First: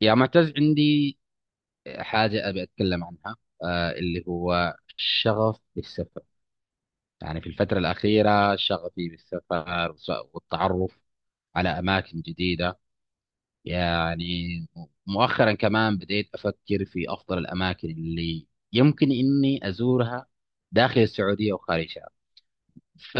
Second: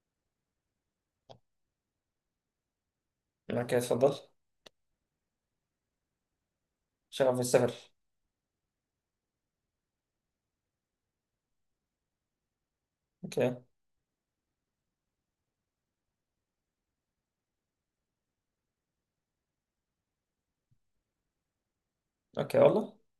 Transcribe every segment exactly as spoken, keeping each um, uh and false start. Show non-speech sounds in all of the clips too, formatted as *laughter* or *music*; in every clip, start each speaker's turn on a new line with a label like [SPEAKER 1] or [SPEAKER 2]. [SPEAKER 1] يا معتز، عندي حاجة أبي أتكلم عنها،
[SPEAKER 2] اوكي،
[SPEAKER 1] آه
[SPEAKER 2] اتفضل.
[SPEAKER 1] اللي هو الشغف بالسفر.
[SPEAKER 2] شغف
[SPEAKER 1] يعني في
[SPEAKER 2] السفر.
[SPEAKER 1] الفترة الأخيرة شغفي بالسفر وس- والتعرف على أماكن جديدة.
[SPEAKER 2] اوكي.
[SPEAKER 1] يعني مؤخرا كمان بديت أفكر في أفضل الأماكن اللي يمكن إني أزورها داخل السعودية وخارجها.
[SPEAKER 2] اوكي، والله.
[SPEAKER 1] ف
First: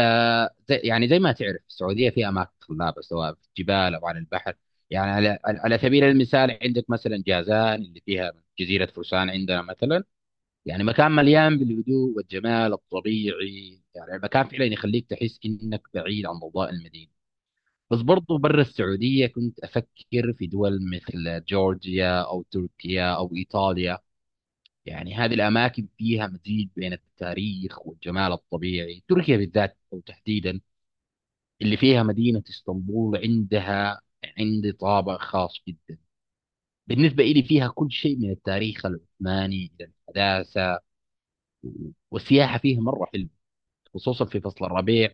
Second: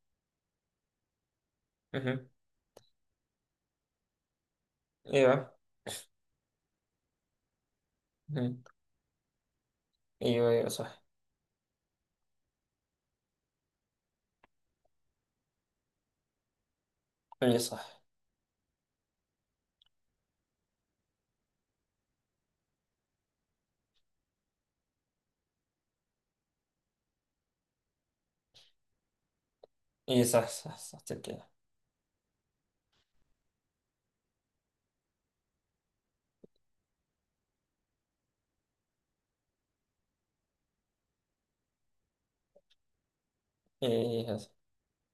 [SPEAKER 1] زي- يعني زي ما تعرف، السعوديه
[SPEAKER 2] اها.
[SPEAKER 1] فيها اماكن خلابه سواء في الجبال او على البحر. يعني
[SPEAKER 2] ايوه.
[SPEAKER 1] على على سبيل المثال، عندك مثلا جازان اللي فيها
[SPEAKER 2] اها.
[SPEAKER 1] جزيره فرسان عندنا مثلا.
[SPEAKER 2] ايوه، ايوه،
[SPEAKER 1] يعني
[SPEAKER 2] صح.
[SPEAKER 1] مكان مليان بالهدوء والجمال الطبيعي، يعني المكان فعلا يخليك تحس انك بعيد عن ضوضاء المدينه.
[SPEAKER 2] اي،
[SPEAKER 1] بس
[SPEAKER 2] صح.
[SPEAKER 1] برضو برا السعوديه كنت افكر في دول مثل جورجيا او تركيا او ايطاليا. يعني هذه الاماكن فيها مزيج بين التاريخ والجمال الطبيعي. تركيا بالذات او
[SPEAKER 2] اي، صح،
[SPEAKER 1] تحديدا
[SPEAKER 2] صح، صح، تبقى.
[SPEAKER 1] اللي فيها مدينة اسطنبول، عندها عندي طابع خاص جدا بالنسبة إلي. فيها كل شيء من التاريخ العثماني إلى الحداثة، والسياحة فيها مرة حلوة، خصوصا
[SPEAKER 2] اي،
[SPEAKER 1] في
[SPEAKER 2] صح.
[SPEAKER 1] فصل الربيع.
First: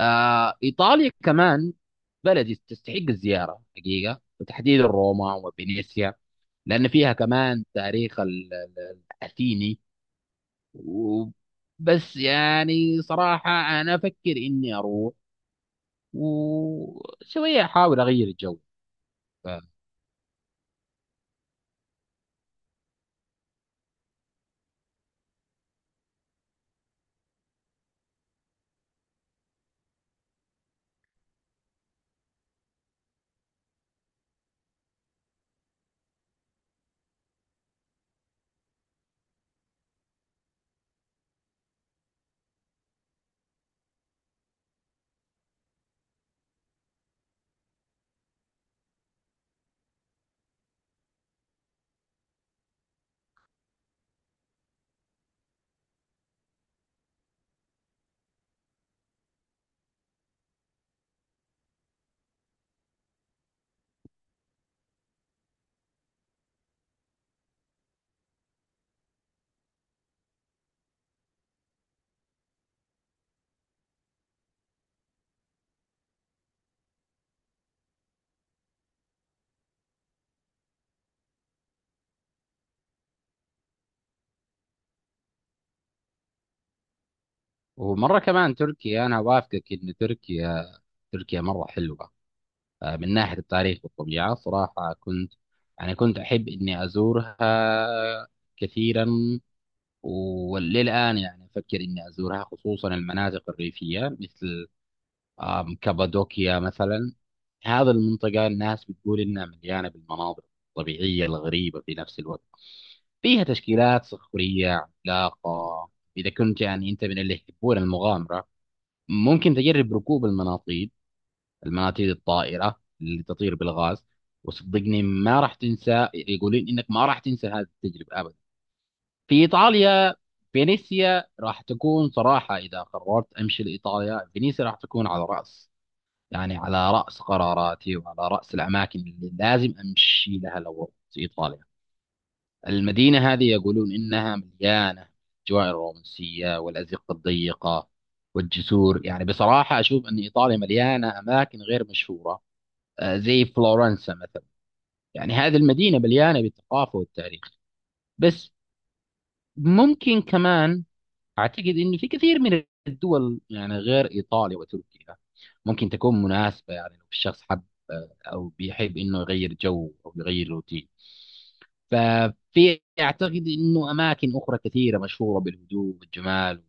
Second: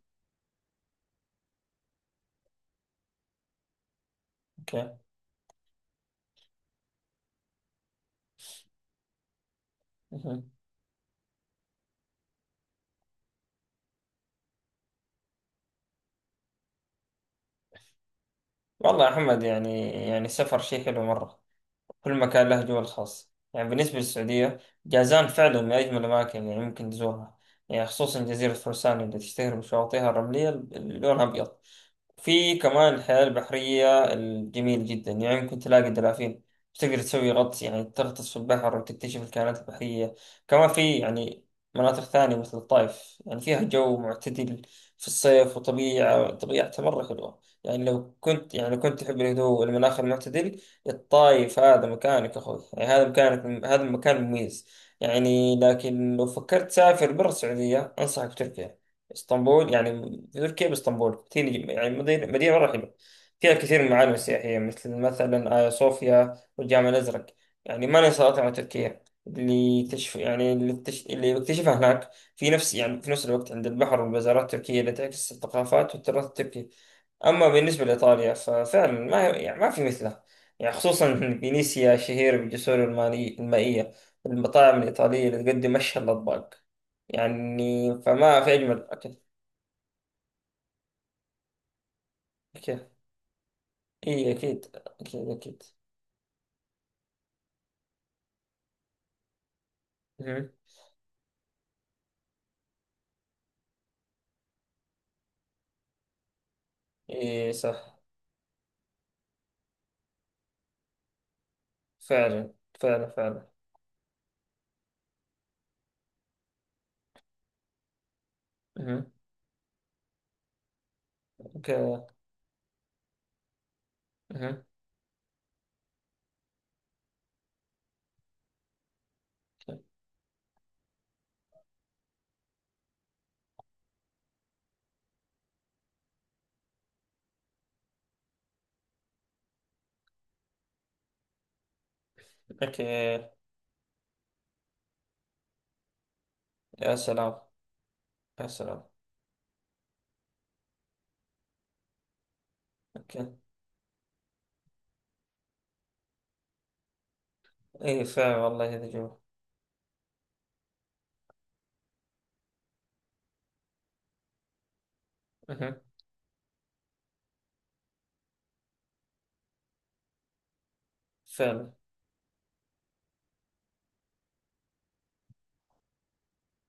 [SPEAKER 1] آه إيطاليا كمان بلد تستحق الزيارة حقيقة، وتحديدا
[SPEAKER 2] اوكي.
[SPEAKER 1] روما وفينيسيا، لأن فيها كمان تاريخ ال- ال- الأثيني.
[SPEAKER 2] اها.
[SPEAKER 1] و- بس يعني صراحة أنا أفكر إني أروح وشوية أحاول أغير الجو.
[SPEAKER 2] والله يا محمد، يعني يعني السفر شيء حلو مرة. كل مكان له جو الخاص، يعني بالنسبة للسعودية، جازان فعلا من أجمل الأماكن اللي ممكن تزورها. يعني خصوصا جزيرة فرسان اللي تشتهر بشواطئها الرملية اللي لونها أبيض. في كمان الحياة البحرية الجميل جدا، يعني ممكن تلاقي دلافين، تقدر تسوي غطس، يعني تغطس في البحر وتكتشف الكائنات البحرية. كمان في يعني مناطق ثانية مثل الطائف، يعني فيها جو معتدل في الصيف وطبيعة طبيعتها مرة حلوة. يعني لو كنت يعني لو كنت تحب الهدوء والمناخ المعتدل، الطائف هذا مكانك يا أخوي، يعني هذا مكانك، هذا المكان مميز. يعني لكن لو فكرت تسافر برا السعودية، أنصحك بتركيا، اسطنبول. يعني في تركيا باسطنبول كتير، يعني مدينة مدينة مرة حلوة، فيها كثير من المعالم السياحية مثل مثلا آيا صوفيا والجامع الأزرق. يعني ما ننسى أطعمة تركيا اللي تشف، يعني اللي, تش... اللي بكتشفها هناك، في نفس يعني في نفس الوقت عند البحر، والبازارات التركية اللي تعكس الثقافات والتراث التركي. أما بالنسبة لإيطاليا ففعلا ما يعني ما في مثله، يعني خصوصا *laughs* فينيسيا شهيرة بالجسور المالي... المائية. المطاعم الإيطالية اللي تقدم أشهى الأطباق، يعني
[SPEAKER 1] ومره
[SPEAKER 2] فما في
[SPEAKER 1] كمان
[SPEAKER 2] أجمل
[SPEAKER 1] تركيا،
[SPEAKER 2] أكل.
[SPEAKER 1] انا وافقك ان تركيا، تركيا مره حلوه.
[SPEAKER 2] أكيد.
[SPEAKER 1] آه، من ناحيه التاريخ
[SPEAKER 2] إي،
[SPEAKER 1] والطبيعه
[SPEAKER 2] أكيد،
[SPEAKER 1] صراحه
[SPEAKER 2] أكيد،
[SPEAKER 1] كنت،
[SPEAKER 2] أكيد.
[SPEAKER 1] يعني كنت احب اني ازورها كثيرا.
[SPEAKER 2] مهم.
[SPEAKER 1] وللان يعني افكر اني ازورها، خصوصا المناطق الريفيه مثل، آم، كابادوكيا مثلا.
[SPEAKER 2] إي،
[SPEAKER 1] هذا
[SPEAKER 2] صح.
[SPEAKER 1] المنطقه الناس بتقول انها مليانه بالمناظر الطبيعيه الغريبه في نفس الوقت.
[SPEAKER 2] فعلا، فعلا،
[SPEAKER 1] فيها
[SPEAKER 2] فعلا.
[SPEAKER 1] تشكيلات صخريه عملاقه. اذا كنت يعني انت من اللي يحبون المغامره،
[SPEAKER 2] مهم.
[SPEAKER 1] ممكن تجرب ركوب المناطيد،
[SPEAKER 2] أوكي.
[SPEAKER 1] المناطيد الطائرة اللي تطير بالغاز.
[SPEAKER 2] مهم.
[SPEAKER 1] وصدقني ما راح تنسى، يقولين انك ما راح تنسى هذه التجربة ابدا. في ايطاليا، فينيسيا راح تكون صراحة، اذا قررت امشي لايطاليا فينيسيا راح تكون على رأس، يعني على رأس قراراتي وعلى رأس الاماكن اللي لازم امشي لها لو رحت ايطاليا.
[SPEAKER 2] أوكي.
[SPEAKER 1] المدينة هذه يقولون إنها مليانة الأجواء الرومانسية
[SPEAKER 2] يا
[SPEAKER 1] والأزقة
[SPEAKER 2] سلام.
[SPEAKER 1] الضيقة
[SPEAKER 2] يا سلام.
[SPEAKER 1] والجسور. يعني بصراحة أشوف أن إيطاليا مليانة أماكن غير مشهورة، آه،
[SPEAKER 2] أوكي.
[SPEAKER 1] زي فلورنسا مثلا. يعني هذه المدينة مليانة بالثقافة والتاريخ.
[SPEAKER 2] إي فعلا،
[SPEAKER 1] بس
[SPEAKER 2] والله هذا جميل.
[SPEAKER 1] ممكن كمان أعتقد أن في كثير من الدول، يعني غير إيطاليا وتركيا،
[SPEAKER 2] مهم.
[SPEAKER 1] ممكن تكون مناسبة. يعني لو الشخص حب، آه، أو بيحب أنه يغير جو أو يغير روتين،
[SPEAKER 2] فعلا.
[SPEAKER 1] ففي اعتقد انه اماكن اخرى كثيره مشهوره بالهدوء والجمال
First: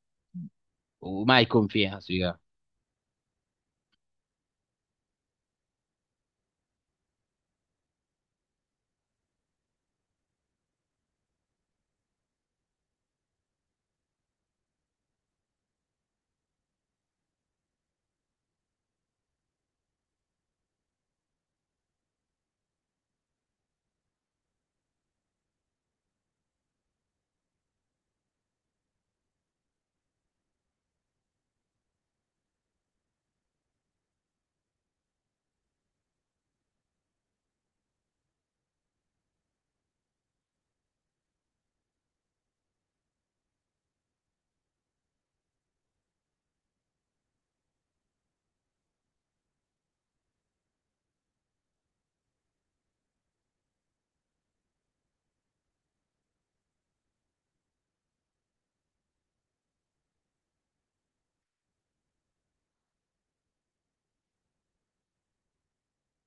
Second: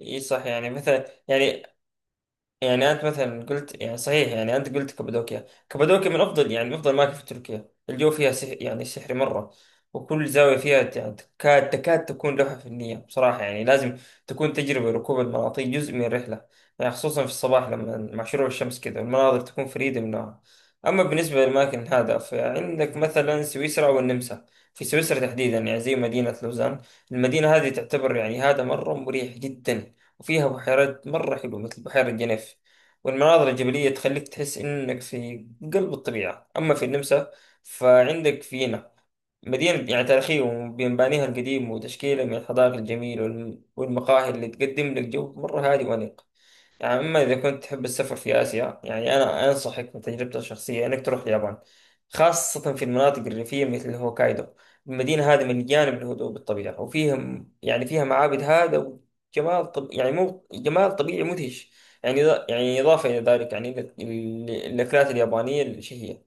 [SPEAKER 2] إي، صح، يعني مثلا
[SPEAKER 1] وما يكون
[SPEAKER 2] يعني.
[SPEAKER 1] فيها سياح.
[SPEAKER 2] يعني انت مثلا قلت، يعني صحيح، يعني انت قلت كابادوكيا كابادوكيا من افضل، يعني من افضل الاماكن في تركيا. الجو فيها سحر، يعني سحري مره. وكل زاويه فيها يعني تكاد تكاد تكون لوحه فنيه، بصراحه يعني لازم تكون تجربه ركوب المناطيد جزء من الرحله. يعني خصوصا في الصباح، لما مع شروق الشمس كذا، المناظر تكون فريده من نوعها. اما بالنسبه للاماكن هذا، فعندك مثلا سويسرا والنمسا. في سويسرا تحديدا، يعني زي مدينه لوزان، المدينه هذه تعتبر، يعني هذا مره مريح جدا. وفيها بحيرات مرة حلوة مثل بحيرة جنيف، والمناظر الجبلية تخليك تحس إنك في قلب الطبيعة. أما في النمسا فعندك فيينا، مدينة يعني تاريخية بمبانيها القديم وتشكيلها من الحدائق الجميلة، والم- والمقاهي اللي تقدم لك جو مرة هادي وأنيق. يعني أما إذا كنت تحب السفر في آسيا، يعني أنا أنصحك من تجربتي الشخصية إنك تروح اليابان، خاصة في المناطق الريفية مثل هوكايدو. المدينة هذه مليانة بالهدوء بالطبيعة، وفيها يعني فيها معابد هذا، وجمال طب يعني مو جمال، طبيعي مدهش. يعني إذا- يعني إضافة إلى ذلك، يعني ال- ال- الأكلات اليابانية الشهية.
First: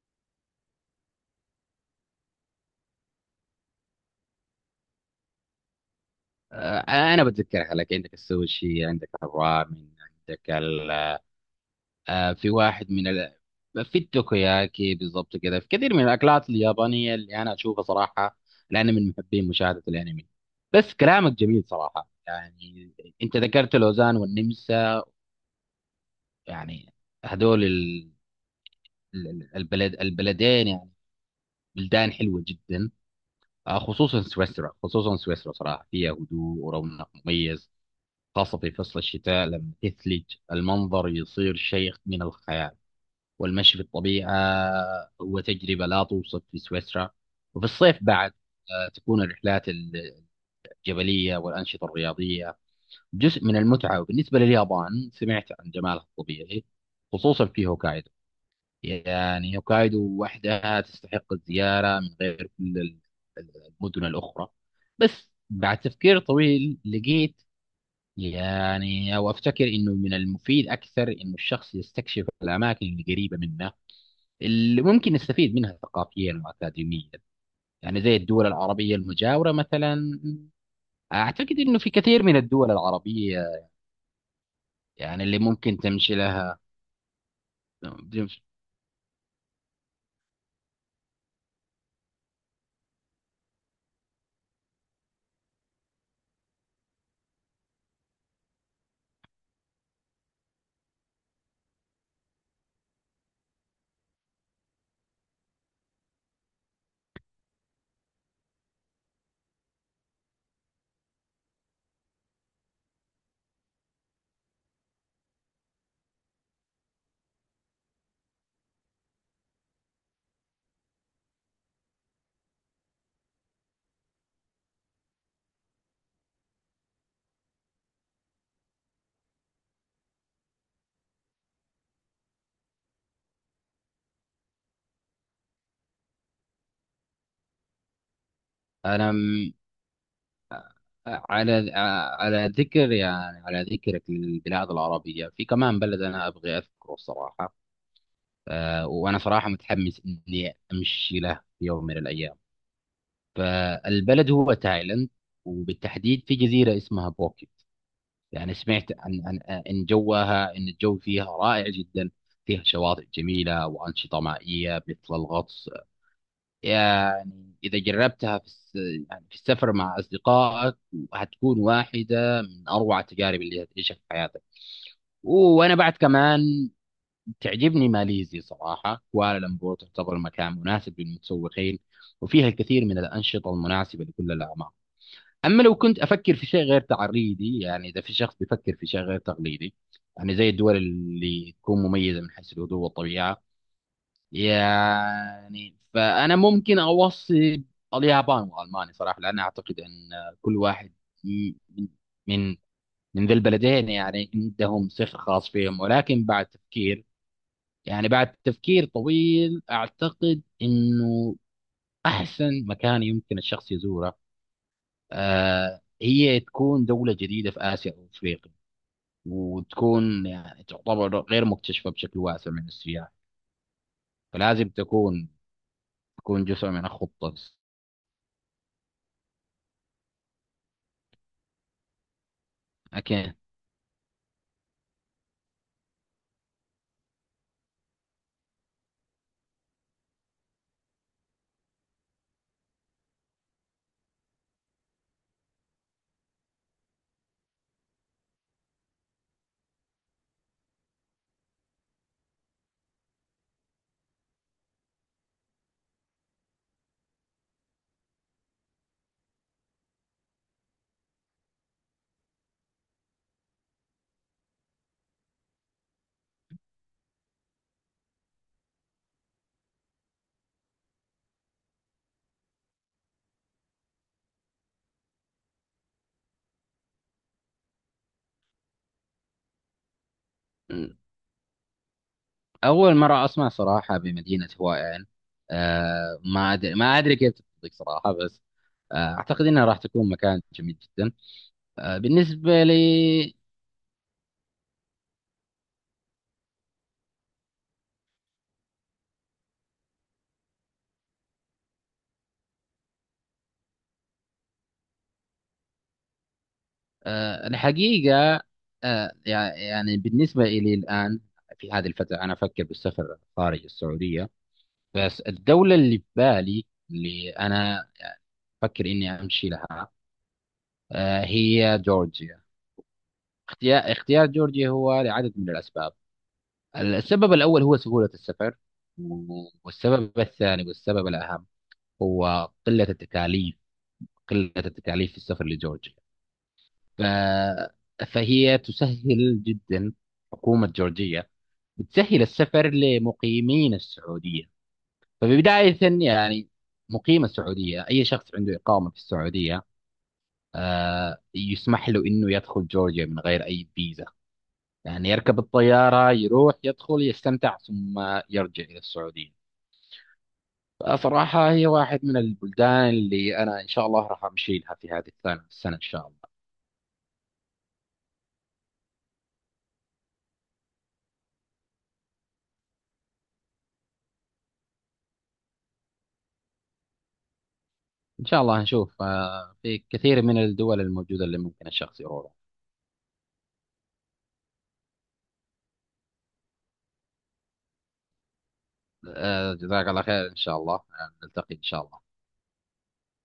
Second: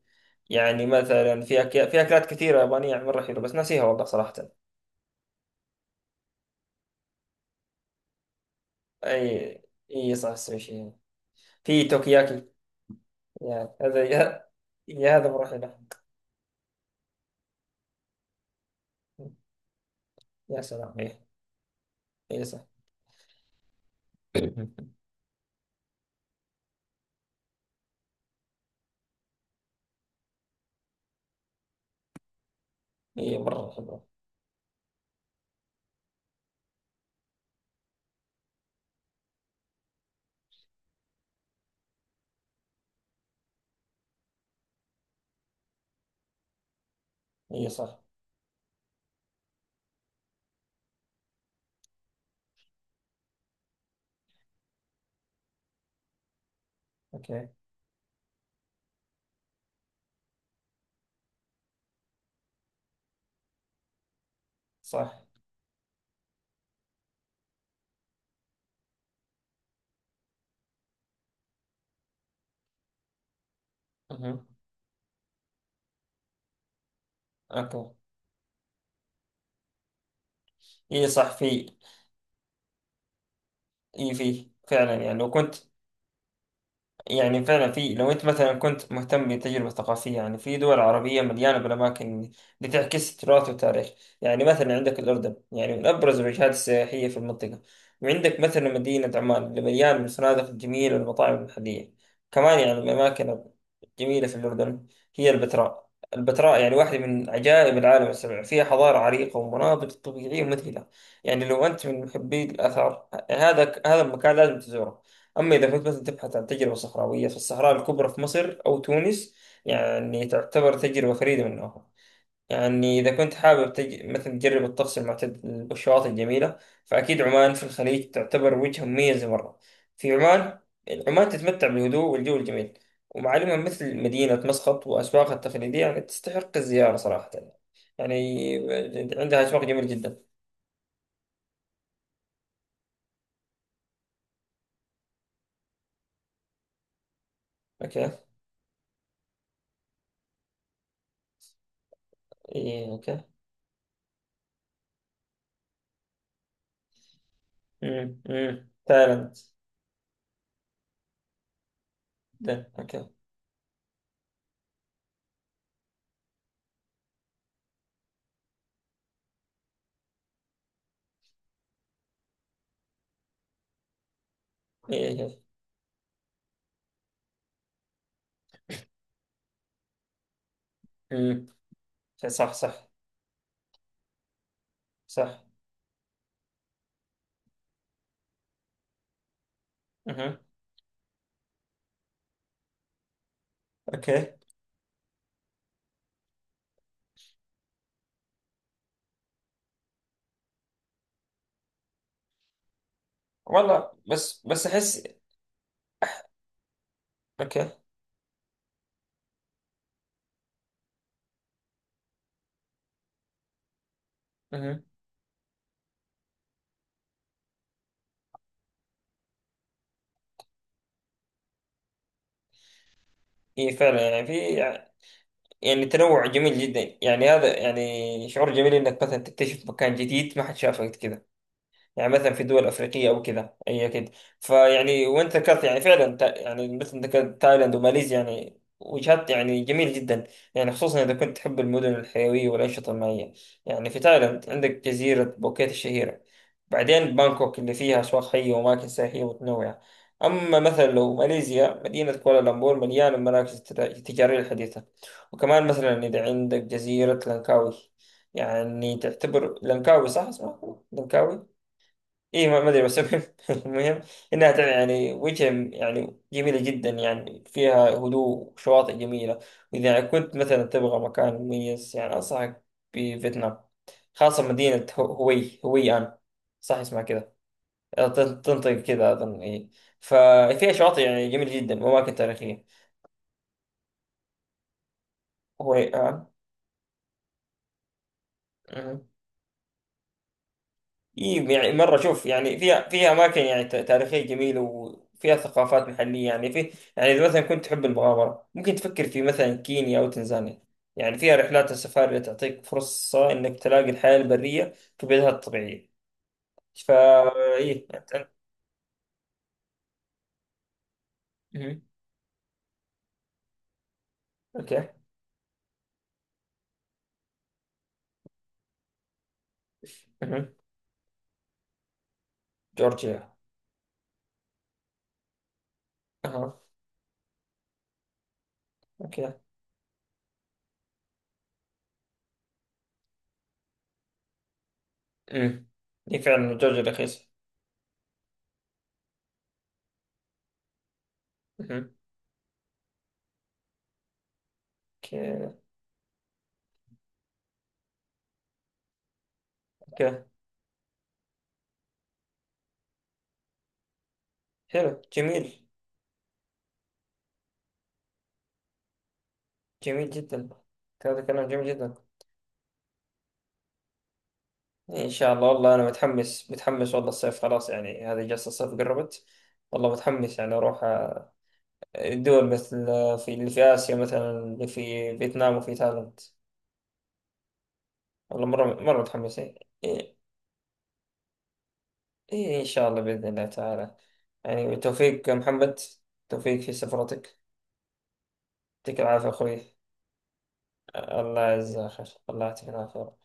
[SPEAKER 2] يعني مثلا في أكيا... في أكلات كثيرة يابانية، يعني مرة حلوة، بس ناسيها والله صراحة.
[SPEAKER 1] آه، انا بتذكرها لك. عندك السوشي، عندك
[SPEAKER 2] أي.
[SPEAKER 1] الرامن،
[SPEAKER 2] أي، صح،
[SPEAKER 1] عندك
[SPEAKER 2] السوشي،
[SPEAKER 1] ال...
[SPEAKER 2] في
[SPEAKER 1] آه،
[SPEAKER 2] توكياكي.
[SPEAKER 1] في واحد من ال...
[SPEAKER 2] يعني
[SPEAKER 1] في
[SPEAKER 2] هذا يا,
[SPEAKER 1] التوكوياكي
[SPEAKER 2] يا هذا
[SPEAKER 1] بالضبط.
[SPEAKER 2] مرة
[SPEAKER 1] كذا في
[SPEAKER 2] حلو.
[SPEAKER 1] كثير من الاكلات اليابانيه اللي انا اشوفها صراحه، لاني من محبين مشاهده الانمي.
[SPEAKER 2] يا سلام.
[SPEAKER 1] بس
[SPEAKER 2] هي،
[SPEAKER 1] كلامك جميل صراحه.
[SPEAKER 2] هي، صح.
[SPEAKER 1] يعني انت ذكرت لوزان
[SPEAKER 2] *clears throat*
[SPEAKER 1] والنمسا، يعني هذول ال... ال- البلد، البلدين، يعني بلدان حلوه جدا.
[SPEAKER 2] هي مرة
[SPEAKER 1] آه،
[SPEAKER 2] حلوة.
[SPEAKER 1] خصوصا سويسرا، خصوصا سويسرا صراحة فيها هدوء ورونق مميز، خاصة في فصل الشتاء لما تثلج. المنظر يصير شيء من الخيال، والمشي في الطبيعة هو تجربة لا توصف في سويسرا. وفي
[SPEAKER 2] هي،
[SPEAKER 1] الصيف
[SPEAKER 2] صح.
[SPEAKER 1] بعد آه، تكون الرحلات ال- الجبلية والأنشطة الرياضية جزء من المتعة. وبالنسبة لليابان، سمعت عن جمالها الطبيعي خصوصا
[SPEAKER 2] أوكي.
[SPEAKER 1] في هوكايدو. يعني هوكايدو وحدها تستحق الزيارة من غير كل ال- ال- المدن الأخرى.
[SPEAKER 2] صح.
[SPEAKER 1] بس بعد تفكير طويل لقيت، يعني أو أفتكر إنه من المفيد أكثر إنه الشخص يستكشف الأماكن القريبة منه،
[SPEAKER 2] أها.
[SPEAKER 1] اللي ممكن يستفيد منها ثقافيا وأكاديميا،
[SPEAKER 2] أوكي.
[SPEAKER 1] يعني زي الدول العربية المجاورة مثلا.
[SPEAKER 2] هي، صح.
[SPEAKER 1] أعتقد
[SPEAKER 2] في.
[SPEAKER 1] إنه في كثير من الدول العربية،
[SPEAKER 2] هي في، فعلا. يعني
[SPEAKER 1] يعني
[SPEAKER 2] لو
[SPEAKER 1] اللي
[SPEAKER 2] كنت،
[SPEAKER 1] ممكن تمشي لها.
[SPEAKER 2] يعني فعلا في، لو انت مثلا كنت مهتم بالتجربة الثقافية، يعني في دول عربية مليانة بالأماكن، بتعكس التراث والتاريخ. يعني مثلا عندك الأردن، يعني من أبرز الوجهات السياحية في المنطقة. وعندك مثلا مدينة عمان اللي مليانة بالفنادق الجميلة والمطاعم المحلية. كمان يعني من الأماكن الجميلة في الأردن هي البتراء. البتراء يعني واحدة من عجائب العالم السبع، فيها حضارة عريقة ومناظر طبيعية مذهلة. يعني لو أنت من محبي الآثار، هذا هذا المكان لازم تزوره. أما إذا كنت مثلا تبحث عن تجربة صحراوية، فالصحراء الكبرى في مصر أو تونس، يعني تعتبر تجربة فريدة من نوعها. يعني إذا كنت حابب تج... مثلا تجرب الطقس المعتدل والشواطئ الجميلة، فأكيد عمان في الخليج تعتبر وجهة مميزة مرة. في عمان، عمان تتمتع بالهدوء والجو الجميل، ومعالمها مثل مدينة مسقط وأسواقها التقليدية يعني تستحق الزيارة صراحة. يعني
[SPEAKER 1] أنا
[SPEAKER 2] عندها أسواق جميلة جدا.
[SPEAKER 1] على على ذكر، يعني على ذكرك للبلاد العربية، في كمان بلد أنا أبغي أذكره الصراحة.
[SPEAKER 2] أوكي.
[SPEAKER 1] آه، وأنا صراحة متحمس إني أمشي له في يوم من الأيام.
[SPEAKER 2] إيه، أوكي.
[SPEAKER 1] فالبلد هو تايلاند، وبالتحديد في جزيرة اسمها بوكيت.
[SPEAKER 2] أمم،
[SPEAKER 1] يعني
[SPEAKER 2] أمم،
[SPEAKER 1] سمعت عن
[SPEAKER 2] تايلاند.
[SPEAKER 1] عن آه، إن جوها إن الجو فيها رائع جدا. فيها
[SPEAKER 2] ده.
[SPEAKER 1] شواطئ
[SPEAKER 2] أوكي.
[SPEAKER 1] جميلة وأنشطة مائية مثل الغطس. يعني إذا جربتها في الس... يعني في السفر مع أصدقائك، هتكون واحدة من أروع التجارب اللي هتعيشها في حياتك.
[SPEAKER 2] إيه.
[SPEAKER 1] وأنا بعد كمان تعجبني ماليزيا صراحة. كوالالمبور تعتبر مكان مناسب
[SPEAKER 2] امم.
[SPEAKER 1] للمتسوقين، وفيها
[SPEAKER 2] صح،
[SPEAKER 1] الكثير
[SPEAKER 2] صح،
[SPEAKER 1] من الأنشطة المناسبة لكل الأعمار.
[SPEAKER 2] صح.
[SPEAKER 1] أما لو كنت أفكر في شيء غير تعريدي، يعني إذا في شخص بيفكر في شيء غير تقليدي، يعني
[SPEAKER 2] اها.
[SPEAKER 1] زي الدول اللي تكون مميزة من حيث الهدوء والطبيعة،
[SPEAKER 2] اوكي.
[SPEAKER 1] يعني فأنا ممكن أوصي اليابان وألمانيا صراحة. لأن أعتقد أن كل واحد من من من ذي البلدين
[SPEAKER 2] والله،
[SPEAKER 1] يعني
[SPEAKER 2] بس بس
[SPEAKER 1] عندهم
[SPEAKER 2] احس.
[SPEAKER 1] سحر خاص فيهم. ولكن بعد تفكير،
[SPEAKER 2] اوكي.
[SPEAKER 1] يعني بعد تفكير طويل، أعتقد أنه أحسن مكان يمكن الشخص يزوره
[SPEAKER 2] اها.
[SPEAKER 1] آه هي تكون دولة جديدة في آسيا أو أفريقيا، وتكون يعني تعتبر غير مكتشفة بشكل واسع من السياح،
[SPEAKER 2] اي فعلا، يعني في.
[SPEAKER 1] فلازم تكون
[SPEAKER 2] يعني تنوع
[SPEAKER 1] تكون
[SPEAKER 2] جميل
[SPEAKER 1] جزء من
[SPEAKER 2] جدا، يعني
[SPEAKER 1] الخطة.
[SPEAKER 2] هذا يعني شعور جميل انك مثلا تكتشف مكان جديد ما حد شافه قبل كذا. يعني مثلا في دول افريقيه او
[SPEAKER 1] أكيد.
[SPEAKER 2] كذا، اي اكيد. فيعني وانت ذكرت، يعني فعلا تا- يعني مثل ذكرت تايلاند وماليزيا، يعني وجهات يعني جميل جدا. يعني خصوصا اذا كنت تحب المدن الحيويه والانشطه المائيه. يعني في تايلاند عندك جزيره بوكيت الشهيره، بعدين بانكوك اللي فيها اسواق حيه واماكن سياحيه متنوعه. اما مثلا لو ماليزيا، مدينه كوالالمبور مليانه المراكز التجا- التجاريه الحديثه. وكمان مثلا اذا عندك جزيره لانكاوي، يعني تعتبر لانكاوي، صح اسمها لانكاوي؟ اي، ما ما ادري، بس المهم *laughs* المهم انها تع- يعني وجهه يعني جميله جدا، يعني فيها هدوء وشواطئ جميله. واذا كنت مثلا تبغى مكان مميز، يعني انصحك بفيتنام، خاصه مدينه هو- هوي هوي ان. صح اسمها كذا؟ آه، تن- تنطق كذا اظن. اي. ففيها
[SPEAKER 1] مم.
[SPEAKER 2] شواطئ يعني جميله جدا واماكن تاريخيه.
[SPEAKER 1] أول مرة أسمع صراحة بمدينة هوائين.
[SPEAKER 2] هوي
[SPEAKER 1] أه ما أدري ما أدري كيف تطلق صراحة، بس آه،
[SPEAKER 2] ان.
[SPEAKER 1] أعتقد إنها راح تكون مكان جميل جدا.
[SPEAKER 2] إيه يعني مرة
[SPEAKER 1] أه
[SPEAKER 2] شوف، يعني
[SPEAKER 1] بالنسبة
[SPEAKER 2] فيها فيها
[SPEAKER 1] لي
[SPEAKER 2] أماكن يعني ت- تاريخية جميلة، وفيها ثقافات محلية يعني في. يعني إذا مثلا كنت تحب المغامرة، ممكن تفكر في مثلا كينيا أو تنزانيا. يعني فيها رحلات السفاري اللي تعطيك فرصة إنك تلاقي الحياة البرية في بيئتها الطبيعية. فا.
[SPEAKER 1] أه
[SPEAKER 2] إيه. أنت أنت-
[SPEAKER 1] الحقيقة أه يع- يعني بالنسبة إلي الآن، في
[SPEAKER 2] مهم.
[SPEAKER 1] هذه الفترة أنا أفكر بالسفر خارج السعودية.
[SPEAKER 2] أوكي.
[SPEAKER 1] بس الدولة اللي في بالي، اللي أنا أفكر إني أمشي لها،
[SPEAKER 2] مهم.
[SPEAKER 1] أه هي جورجيا.
[SPEAKER 2] جورجيا.
[SPEAKER 1] اختيار اختيار جورجيا هو لعدد من الأسباب.
[SPEAKER 2] أها.
[SPEAKER 1] السبب الأول هو سهولة السفر،
[SPEAKER 2] أوكي.
[SPEAKER 1] و- والسبب الثاني، والسبب الأهم، هو قلة التكاليف، قلة التكاليف في السفر
[SPEAKER 2] أمم.
[SPEAKER 1] لجورجيا.
[SPEAKER 2] إيه فعلا، جورجيا
[SPEAKER 1] ف...
[SPEAKER 2] رخيصة.
[SPEAKER 1] فهي تسهل جدا. حكومة جورجيا
[SPEAKER 2] مهم.
[SPEAKER 1] بتسهل السفر لمقيمين السعودية.
[SPEAKER 2] أوكي.
[SPEAKER 1] فبداية يعني مقيم السعودية، أي شخص عنده إقامة في السعودية،
[SPEAKER 2] أوكي.
[SPEAKER 1] آه، يسمح له إنه يدخل جورجيا من غير أي فيزا.
[SPEAKER 2] حلو،
[SPEAKER 1] يعني يركب
[SPEAKER 2] جميل.
[SPEAKER 1] الطيارة، يروح، يدخل، يستمتع، ثم يرجع إلى السعودية.
[SPEAKER 2] جميل جدا. هذا كلام
[SPEAKER 1] فصراحة
[SPEAKER 2] جميل
[SPEAKER 1] هي
[SPEAKER 2] جدا.
[SPEAKER 1] واحد من البلدان اللي أنا إن شاء الله راح أمشي لها في هذه
[SPEAKER 2] ان شاء
[SPEAKER 1] السنة،
[SPEAKER 2] الله، والله
[SPEAKER 1] السنة إن
[SPEAKER 2] انا
[SPEAKER 1] شاء الله.
[SPEAKER 2] متحمس، متحمس، والله الصيف خلاص. يعني هذه جلسة الصيف قربت. والله متحمس، يعني اروح آه، دول مثل، آه، في اللي في اسيا مثلا، اللي في فيتنام وفي تايلاند.
[SPEAKER 1] إن شاء
[SPEAKER 2] والله،
[SPEAKER 1] الله
[SPEAKER 2] مرة مرة
[SPEAKER 1] نشوف،
[SPEAKER 2] متحمس. إيه.
[SPEAKER 1] آه، في
[SPEAKER 2] إيه.
[SPEAKER 1] كثير من الدول الموجودة اللي ممكن الشخص يروح.
[SPEAKER 2] إيه، ان شاء الله، باذن الله تعالى. يعني بالتوفيق يا محمد، توفيق في سفرتك، يعطيك العافية
[SPEAKER 1] آه،
[SPEAKER 2] اخوي.
[SPEAKER 1] جزاك الله خير، إن شاء الله آه،
[SPEAKER 2] الله
[SPEAKER 1] نلتقي إن شاء
[SPEAKER 2] يجزاك خير،
[SPEAKER 1] الله.
[SPEAKER 2] الله يعطيك العافية.